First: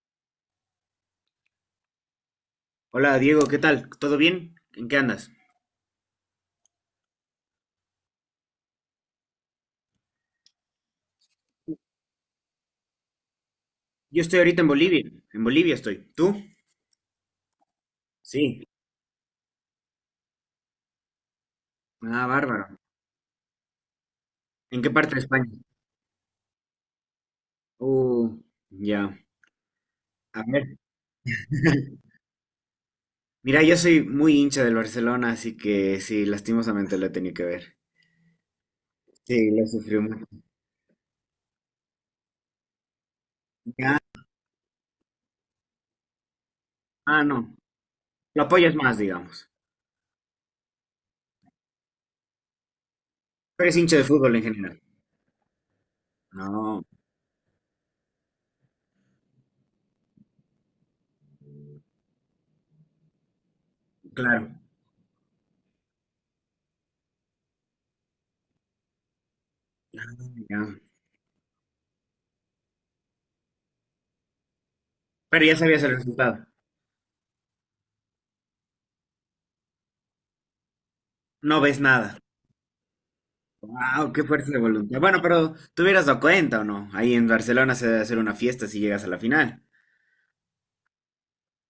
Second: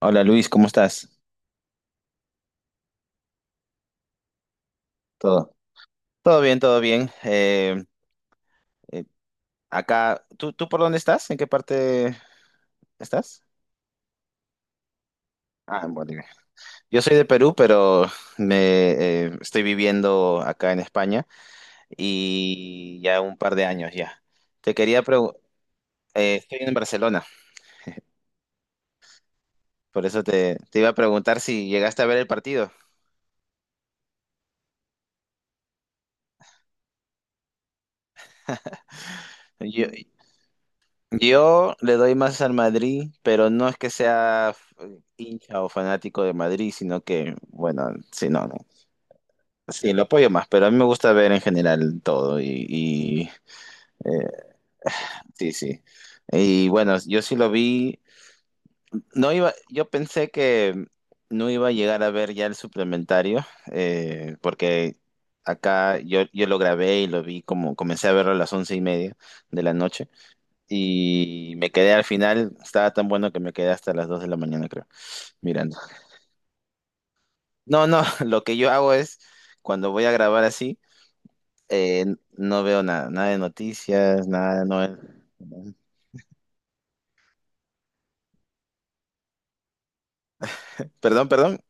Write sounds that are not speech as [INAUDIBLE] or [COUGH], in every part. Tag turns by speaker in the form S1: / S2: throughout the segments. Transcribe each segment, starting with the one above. S1: Hola Luis, ¿cómo estás?
S2: Hola Diego, ¿qué tal? ¿Todo bien? ¿En qué andas?
S1: Todo. Todo bien, todo bien. Eh, acá, ¿¿tú por dónde estás? ¿En qué parte estás?
S2: Yo estoy ahorita en Bolivia. En Bolivia
S1: Ah, en
S2: estoy.
S1: Bolivia.
S2: ¿Tú?
S1: Yo soy de Perú, pero me
S2: Sí.
S1: estoy viviendo acá en España
S2: Ah, bárbaro.
S1: y ya un par de años ya. Te
S2: ¿En qué
S1: quería
S2: parte de
S1: preguntar,
S2: España?
S1: estoy en Barcelona,
S2: Uh, ya.
S1: por eso
S2: A
S1: te,
S2: ver.
S1: te iba a preguntar si llegaste a
S2: [LAUGHS]
S1: ver el partido.
S2: Mira, yo soy muy hincha del Barcelona, así que sí, lastimosamente lo he tenido que ver. Sí, lo
S1: Yo,
S2: sufrió mucho.
S1: yo le doy más al Madrid, pero no es que
S2: Ah,
S1: sea hincha o fanático de Madrid, sino
S2: ah,
S1: que,
S2: no.
S1: bueno, sí,
S2: Lo
S1: no.
S2: apoyas más, digamos.
S1: Sí, lo apoyo más, pero a mí me gusta ver en general todo y,
S2: Pero es hincha de fútbol en
S1: eh,
S2: general.
S1: sí, sí. Y
S2: No,
S1: bueno, yo sí lo vi. No iba, yo pensé que no iba a llegar a ver ya el suplementario,
S2: claro.
S1: porque acá yo lo grabé y lo vi comencé a verlo a las once y media de la noche
S2: Ah, ya.
S1: y me quedé al final, estaba tan bueno que me quedé hasta las dos de la mañana, creo,
S2: Pero ya
S1: mirando.
S2: sabías el resultado.
S1: No. [LAUGHS] Lo que yo hago es cuando voy a grabar así.
S2: No ves
S1: Eh,
S2: nada.
S1: no veo nada, nada de
S2: Wow, qué
S1: noticias,
S2: fuerza de
S1: nada de
S2: voluntad. Bueno, pero te hubieras dado cuenta o no. Ahí en Barcelona se debe hacer una fiesta si llegas a la final.
S1: perdón, perdón.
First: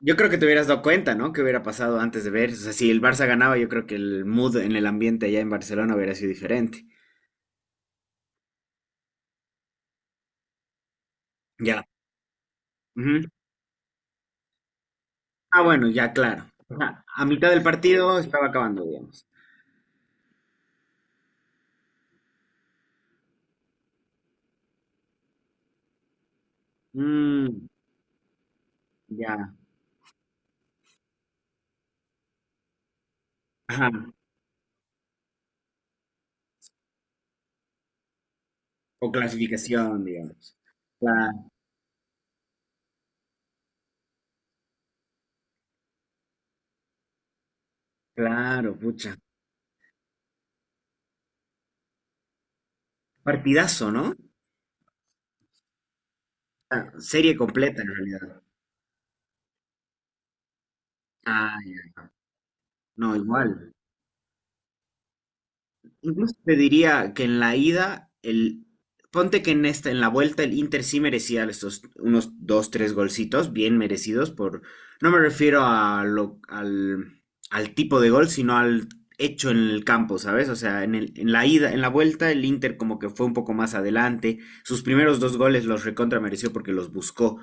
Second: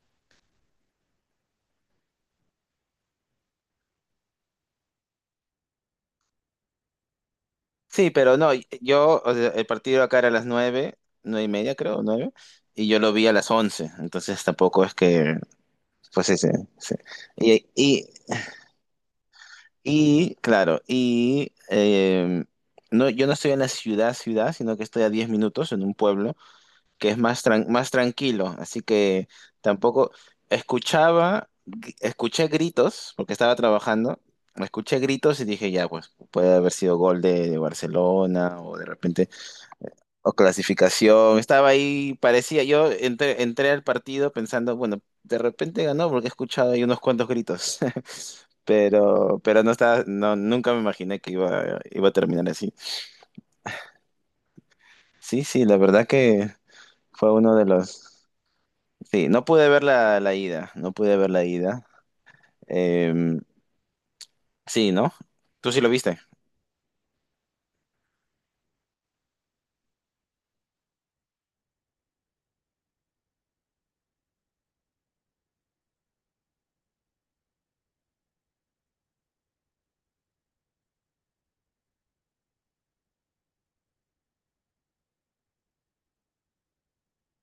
S2: Yo creo que te hubieras dado cuenta, ¿no? ¿Qué hubiera pasado antes de ver? O sea, si el Barça ganaba, yo creo que el mood en el ambiente allá en Barcelona hubiera sido diferente.
S1: Sí, pero no, yo, o sea, el partido acá era a las nueve, nueve y media
S2: Ya.
S1: creo, nueve, y yo lo vi
S2: Ujú.
S1: a las once, entonces tampoco es que,
S2: Ah, bueno, ya,
S1: pues sí,
S2: claro.
S1: sí, sí.
S2: Ajá, a mitad del
S1: Y, y,
S2: partido estaba acabando, digamos.
S1: y, claro, y no, yo no estoy en la ciudad, sino que estoy a diez minutos en un pueblo, que es más,
S2: Mm,
S1: más tranquilo, así que
S2: ya.
S1: tampoco escuchaba, escuché gritos, porque estaba
S2: Ajá.
S1: trabajando, escuché gritos y dije, ya, pues puede haber sido gol de Barcelona o de
S2: O
S1: repente,
S2: clasificación,
S1: o
S2: digamos. Cla-
S1: clasificación, estaba ahí, parecía, yo entré al partido pensando, bueno, de repente ganó porque he escuchado ahí unos cuantos gritos. [LAUGHS]
S2: Claro, pucha.
S1: Pero no estaba, no, nunca me imaginé que iba a terminar así.
S2: Partidazo, ¿no?
S1: Sí, sí, la verdad que
S2: Ah,
S1: fue
S2: serie
S1: uno de
S2: completa en
S1: los,
S2: realidad.
S1: sí, no pude ver la, la ida, no pude ver la
S2: Ah,
S1: ida.
S2: ya. No,
S1: Em,
S2: igual.
S1: sí, ¿no? ¿Tú sí lo viste?
S2: Incluso te diría que en la ida, ponte que en esta, en la vuelta el Inter sí merecía estos unos dos, tres golcitos bien merecidos por, no me refiero a al tipo de gol, sino al hecho en el campo, ¿sabes? O sea, en la ida, en la vuelta el Inter como que fue un poco más adelante, sus primeros dos goles los recontra mereció porque los buscó,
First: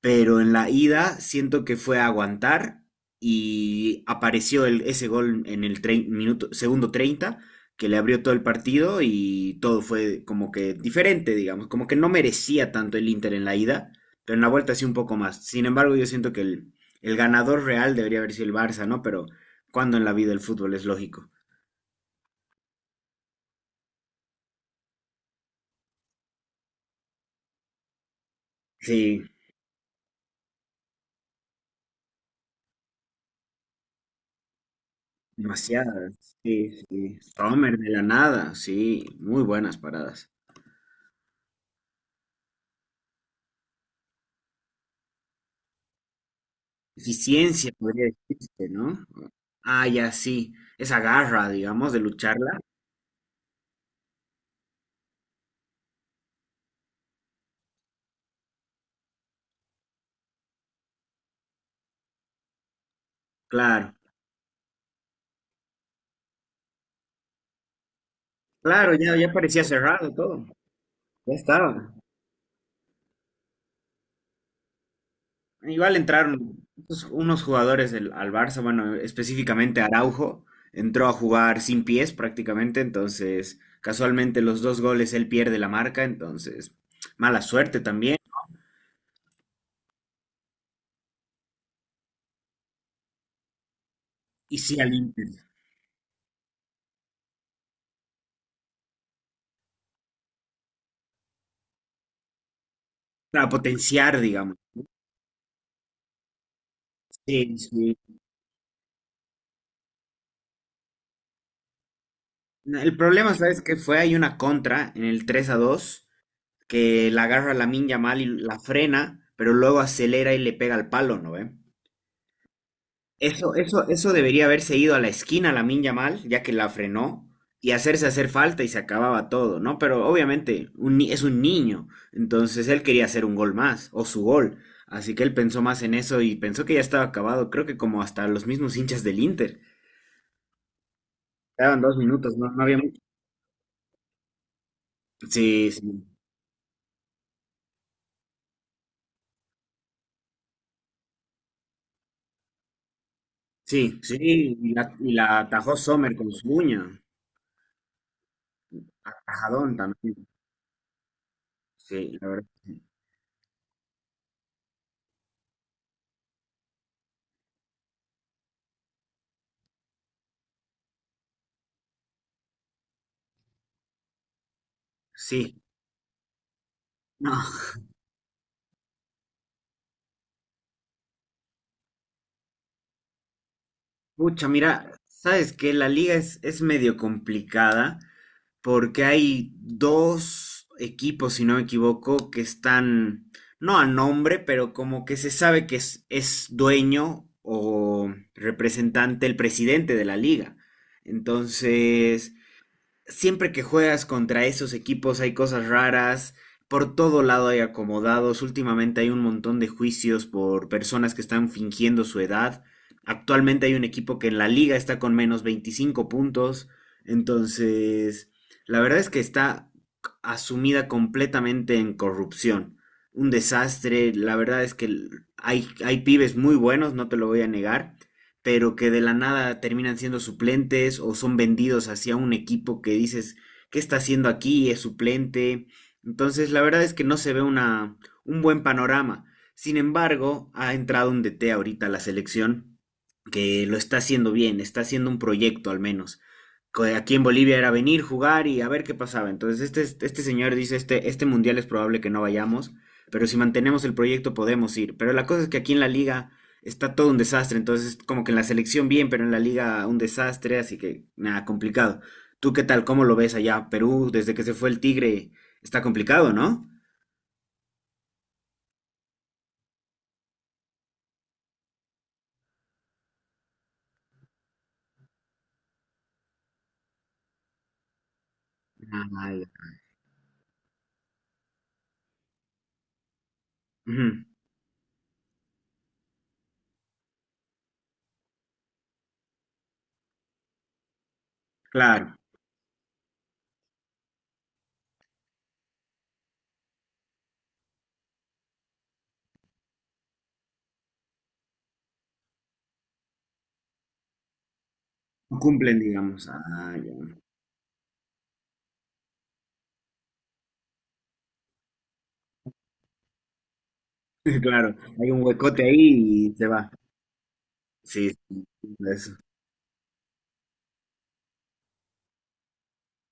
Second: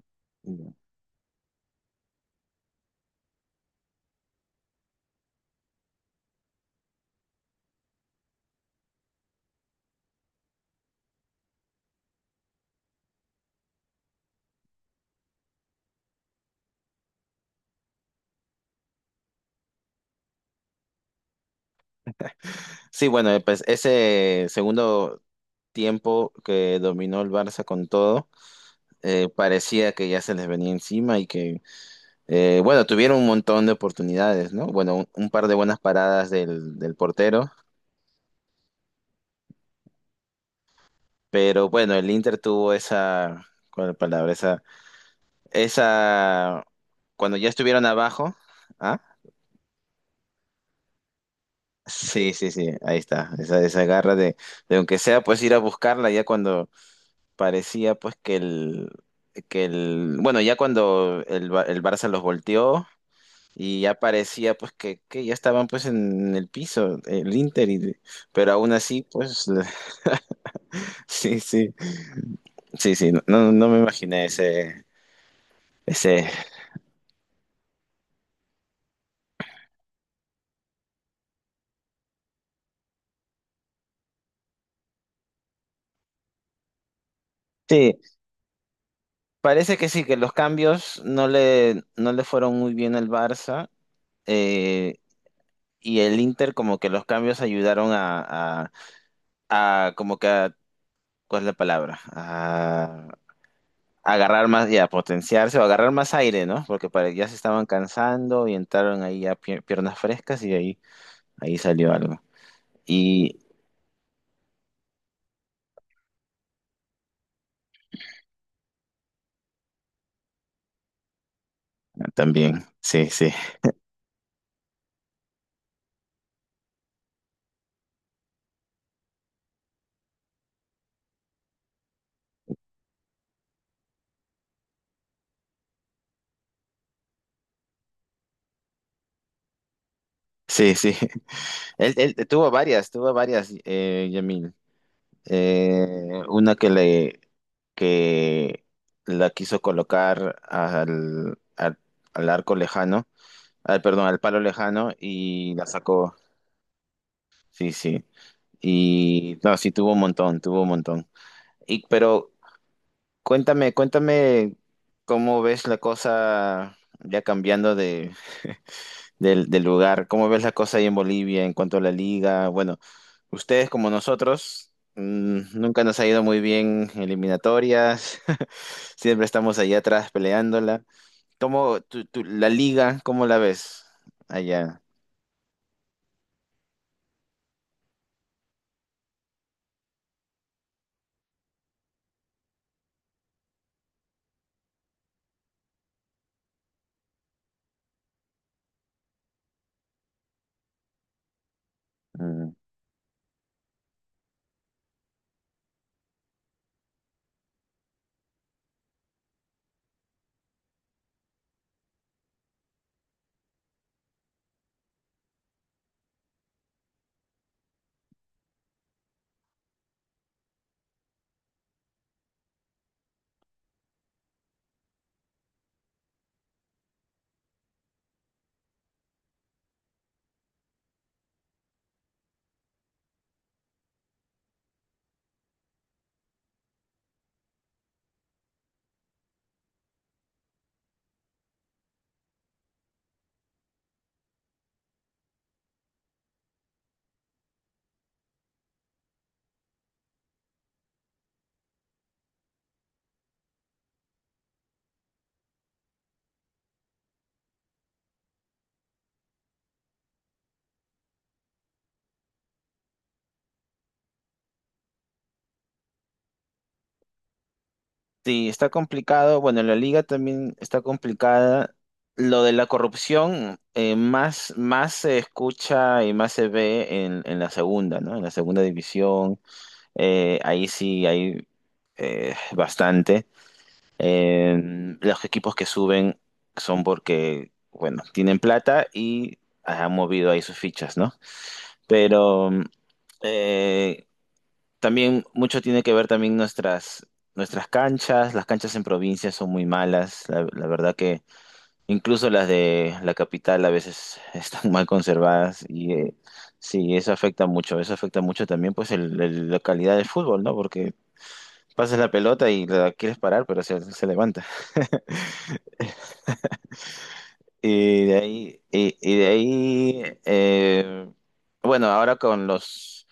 S2: pero en la ida siento que fue a aguantar y apareció ese gol en el minuto, segundo 30 que le abrió todo el partido y todo fue como que diferente, digamos, como que no merecía tanto el Inter en la ida, pero en la vuelta sí un poco más. Sin embargo, yo siento que el ganador real debería haber sido el Barça, ¿no? Pero cuando en la vida el fútbol es lógico.
S1: Sí, bueno, pues ese segundo tiempo que dominó el Barça con todo,
S2: Sí,
S1: parecía que ya se les venía encima y que, bueno, tuvieron un montón de oportunidades, ¿no? Bueno, un par de buenas paradas
S2: demasiadas. Sí,
S1: del, del
S2: sí.
S1: portero,
S2: Sommer de la nada, sí, muy buenas paradas.
S1: pero bueno, el Inter tuvo esa, ¿cuál es la palabra? Esa, cuando ya
S2: Eficiencia,
S1: estuvieron
S2: podría
S1: abajo,
S2: decirse,
S1: ¿ah?
S2: ¿no? Ah, ya sí, esa garra, digamos, de
S1: Sí, sí,
S2: lucharla.
S1: sí, ahí está, esa garra de aunque sea pues ir a buscarla ya cuando parecía pues que el, bueno, ya cuando el, el Barça los volteó y
S2: Claro,
S1: ya parecía pues que ya estaban pues en el piso, el Inter, y pero aún
S2: claro,
S1: así
S2: ya, ya
S1: pues
S2: parecía cerrado todo.
S1: [LAUGHS]
S2: Ya
S1: sí, sí,
S2: estaba.
S1: sí, sí, no, no me imaginé ese,
S2: Igual
S1: ese,
S2: entraron pues, unos jugadores al Barça, bueno, específicamente Araujo, entró a jugar sin pies prácticamente, entonces casualmente los dos goles él pierde la marca, entonces mala suerte
S1: sí,
S2: también.
S1: parece que sí, que los cambios no le, no le fueron muy bien al Barça.
S2: Y sí al
S1: eh,
S2: Inter,
S1: y el Inter como que los cambios ayudaron a como que a, ¿cuál es la palabra?
S2: para
S1: A
S2: potenciar,
S1: agarrar
S2: digamos.
S1: más y a potenciarse o agarrar más aire, ¿no? Porque ya se
S2: Sí,
S1: estaban
S2: sí.
S1: cansando y entraron ahí ya piernas frescas y ahí, ahí salió algo.
S2: El problema,
S1: Y
S2: ¿sabes qué fue? Hay una contra en el 3-2 que la agarra Lamine mal y la frena, pero luego acelera y le pega al palo, ¿no ve?
S1: también, sí, sí,
S2: Eso debería haberse ido a la esquina Lamin Yamal, ya que la frenó, y hacerse hacer falta y se acababa todo, ¿no? Pero obviamente un ni- es un niño, entonces él quería hacer un gol más, o su gol. Así que él pensó más en eso y pensó que ya estaba acabado, creo que como hasta los mismos hinchas del Inter.
S1: sí, sí. [LAUGHS]
S2: Quedaban
S1: Él,
S2: dos
S1: él
S2: minutos, no, no había mucho.
S1: tuvo varias, Yamil.
S2: Sí, sí,
S1: Una que le que la quiso colocar al, al al arco lejano
S2: sí,
S1: perdón,
S2: sí,
S1: al palo
S2: y
S1: lejano
S2: la, y la
S1: y la
S2: atajó
S1: sacó.
S2: Sommer con su uña.
S1: Sí, sí. Y no, sí,
S2: Atajadón
S1: tuvo un
S2: también.
S1: montón, tuvo un montón. Y,
S2: Sí, la
S1: pero
S2: verdad. Sí.
S1: cuéntame, cuéntame cómo ves la cosa ya cambiando de, del del lugar, cómo ves la cosa ahí en Bolivia en cuanto a la liga. Bueno, ustedes como nosotros,
S2: Sí.
S1: nunca nos ha ido muy bien
S2: No.
S1: eliminatorias, [LAUGHS] siempre estamos allá atrás peleándola. ¿Cómo la liga, cómo la ves
S2: Pucha,
S1: allá?
S2: mira, sabes que la liga es medio complicada porque hay dos equipos, si no me equivoco, que están, no a nombre, pero como que se sabe que es dueño o representante el presidente de la liga. Entonces,
S1: Mm.
S2: siempre que juegas contra esos equipos hay cosas raras. Por todo lado hay acomodados. Últimamente hay un montón de juicios por personas que están fingiendo su edad. Actualmente hay un equipo que en la liga está con -25 puntos. Entonces, la verdad es que está asumida completamente en corrupción. Un desastre. La verdad es que hay pibes muy buenos, no te lo voy a negar, pero que de la nada terminan siendo suplentes o son vendidos hacia un equipo que dices, ¿qué está haciendo aquí? Es suplente. Entonces, la verdad es que no se ve un buen panorama. Sin embargo, ha entrado un DT ahorita a la selección que lo está haciendo bien, está haciendo un proyecto al menos. Que aquí en Bolivia era venir, jugar y a ver qué pasaba. Entonces, este señor dice, este mundial es probable que no vayamos, pero si mantenemos el proyecto podemos ir. Pero la cosa es que aquí en la liga está todo un desastre. Entonces, como que en la selección bien, pero en la liga un desastre, así que nada, complicado. ¿Tú qué tal? ¿Cómo lo ves allá? Perú, desde que se fue el Tigre, está complicado, ¿no?
S1: Sí, está complicado. Bueno, la liga también está complicada. Lo de la corrupción más, más se escucha y más se ve en la segunda, ¿no? En la segunda
S2: Ah,
S1: división.
S2: ya.
S1: Ahí sí hay bastante.
S2: Ujú,
S1: Eh, los equipos que suben son porque, bueno, tienen plata y han movido ahí sus fichas, ¿no?
S2: claro,
S1: Pero eh, también mucho tiene que ver también nuestras, nuestras canchas. Las canchas en provincia son muy malas. La verdad que incluso las de la capital a veces están [LAUGHS] mal
S2: no
S1: conservadas
S2: cumplen,
S1: y
S2: digamos. Ah, ya.
S1: sí, eso afecta mucho. Eso afecta mucho también pues la calidad del fútbol, ¿no? Porque pasas la pelota y la quieres parar, pero se
S2: [LAUGHS]
S1: levanta.
S2: Claro, hay un
S1: [LAUGHS]
S2: huecote ahí y se va.
S1: Y de
S2: Sí,
S1: ahí,
S2: sí,
S1: y
S2: eso,
S1: de ahí bueno, ahora con los...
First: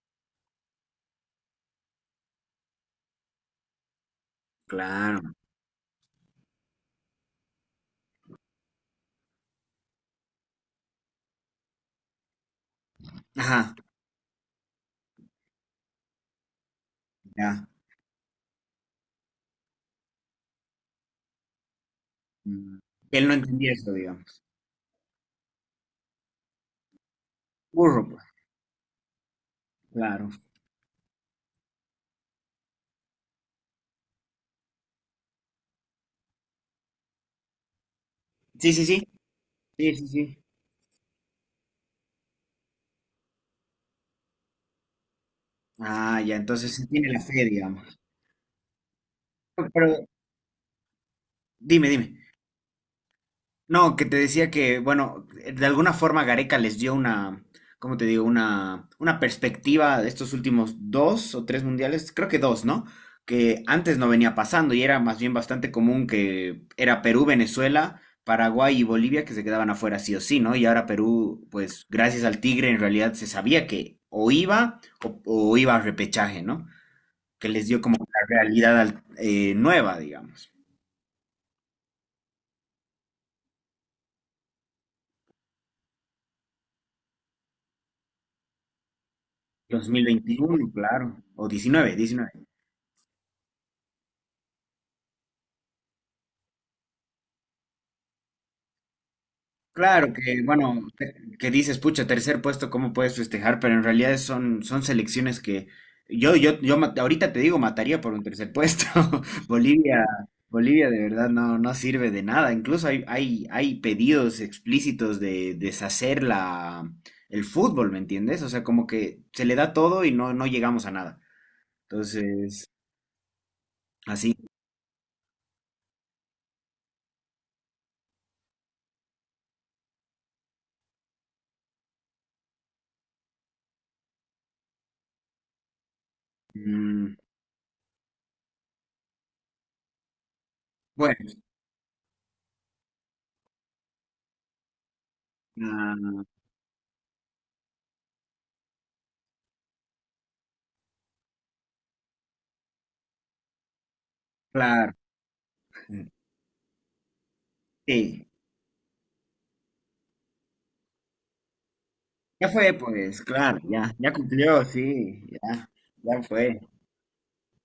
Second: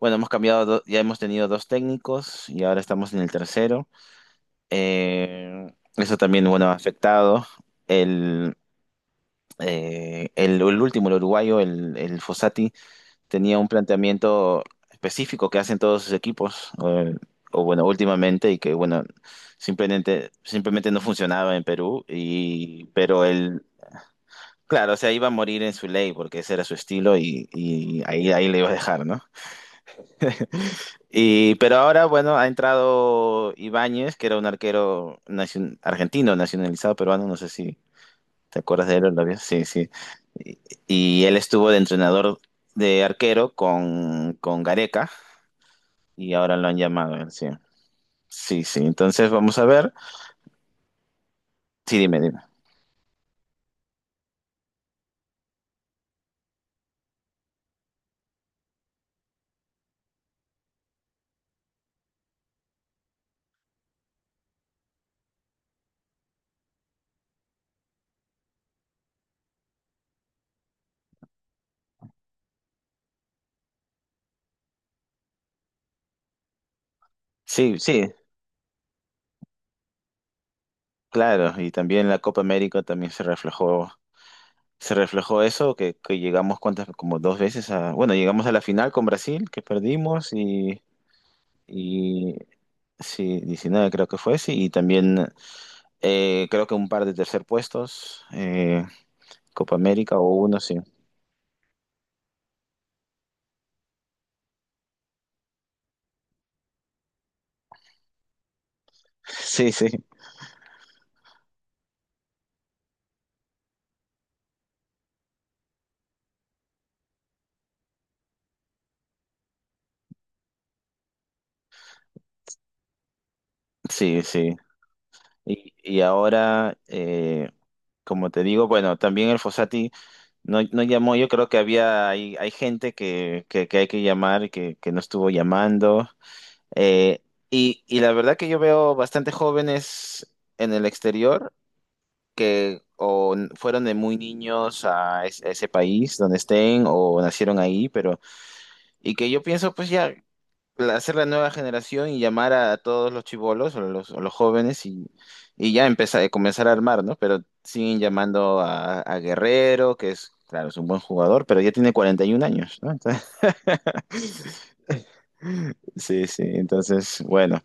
S1: Bueno, hemos cambiado, ya hemos tenido dos técnicos y ahora estamos en el tercero.
S2: claro.
S1: Eh, eso también, bueno, ha afectado. El, el último, el uruguayo, el Fossati, tenía un
S2: Ajá,
S1: planteamiento específico que hacen todos sus equipos, o
S2: ya.
S1: bueno, últimamente, y que bueno, simplemente, simplemente no funcionaba en Perú,
S2: Mm.
S1: y, pero
S2: Él no
S1: él,
S2: entendía eso, digamos.
S1: claro, o sea, iba a morir en su ley, porque ese era su estilo, y
S2: Burro, pues,
S1: ahí, ahí le iba a dejar, ¿no?
S2: claro.
S1: Y, pero ahora, bueno, ha entrado Ibáñez, que era un arquero argentino, nacionalizado peruano, no sé si ¿te
S2: Sí, sí,
S1: acuerdas de
S2: sí.
S1: él, Olavio? Sí, sí.
S2: Sí, sí, sí.
S1: Y, y él estuvo de entrenador de arquero con Gareca
S2: Ah,
S1: y
S2: ya,
S1: ahora lo
S2: entonces
S1: han
S2: sí tiene
S1: llamado,
S2: la
S1: él,
S2: fe,
S1: sí.
S2: digamos.
S1: Sí, sí. Entonces vamos a
S2: Pero
S1: ver.
S2: dime,
S1: Sí,
S2: dime.
S1: dime, dime.
S2: No, que te decía que, bueno, de alguna forma Gareca les dio una, ¿cómo te digo? Una perspectiva de estos últimos dos o tres mundiales, creo que dos, ¿no? Que antes no venía pasando y era más bien bastante común que era Perú, Venezuela, Paraguay y Bolivia que se quedaban afuera sí o sí, ¿no? Y ahora Perú, pues gracias al Tigre en realidad se sabía que o iba a repechaje, ¿no? Que les
S1: Sí,
S2: dio como
S1: sí,
S2: una realidad nueva, digamos.
S1: claro. Y también la Copa América también se reflejó eso, que llegamos cuántas, como dos veces a, bueno, llegamos a la final con Brasil, que
S2: dos mil
S1: perdimos,
S2: veintiuno, claro, o 19,
S1: y
S2: 19.
S1: sí, 19 creo que fue, sí, y también creo que un par de tercer puestos, Copa
S2: Claro
S1: América o
S2: que,
S1: uno, sí.
S2: bueno, que dices, pucha, tercer puesto, ¿cómo puedes festejar? Pero en realidad son selecciones que yo ahorita te digo, mataría por un tercer puesto. [LAUGHS]
S1: Sí, sí,
S2: Bolivia, Bolivia de verdad no, no sirve de nada. Incluso hay pedidos explícitos de deshacer el fútbol, ¿me entiendes? O sea, como que se le da todo y no, no llegamos a nada. Entonces,
S1: sí,
S2: así.
S1: sí. Y ahora, como te digo, bueno, también el Fossati no, no llamó, yo creo que había, hay gente que hay que llamar, que no estuvo llamando.
S2: Mm,
S1: Eh, y la verdad que yo veo bastante jóvenes en el
S2: bueno,
S1: exterior que o fueron de muy niños a, a ese país
S2: ah,
S1: donde estén o nacieron ahí, pero, y que yo pienso, pues ya. Hacer la nueva generación y llamar a todos los chibolos o los jóvenes
S2: claro.
S1: y ya empezar, comenzar a armar, ¿no? Pero siguen
S2: Sí,
S1: llamando a Guerrero, que es, claro, es un buen jugador, pero ya tiene 41
S2: ya fue,
S1: años, ¿no?
S2: pues,
S1: Entonces,
S2: claro, ya,
S1: [LAUGHS]
S2: ya cumplió, sí, ya, ya
S1: sí, sí,
S2: fue.
S1: entonces, bueno,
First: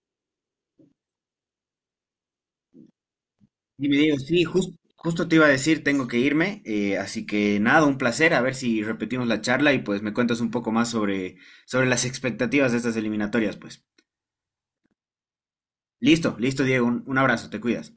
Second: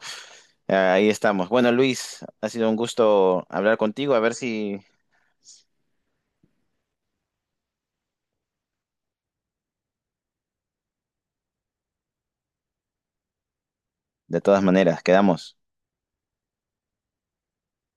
S1: ahí estamos. Bueno, Luis, ha sido un gusto hablar
S2: Y me
S1: contigo,
S2: digo,
S1: a ver
S2: sí,
S1: si,
S2: justo te iba a decir, tengo que irme, así que nada, un placer, a ver si repetimos la charla y pues me cuentas un poco más sobre, sobre las expectativas de estas eliminatorias, pues.
S1: de todas maneras, quedamos.
S2: Listo, listo, Diego, un abrazo, te cuidas.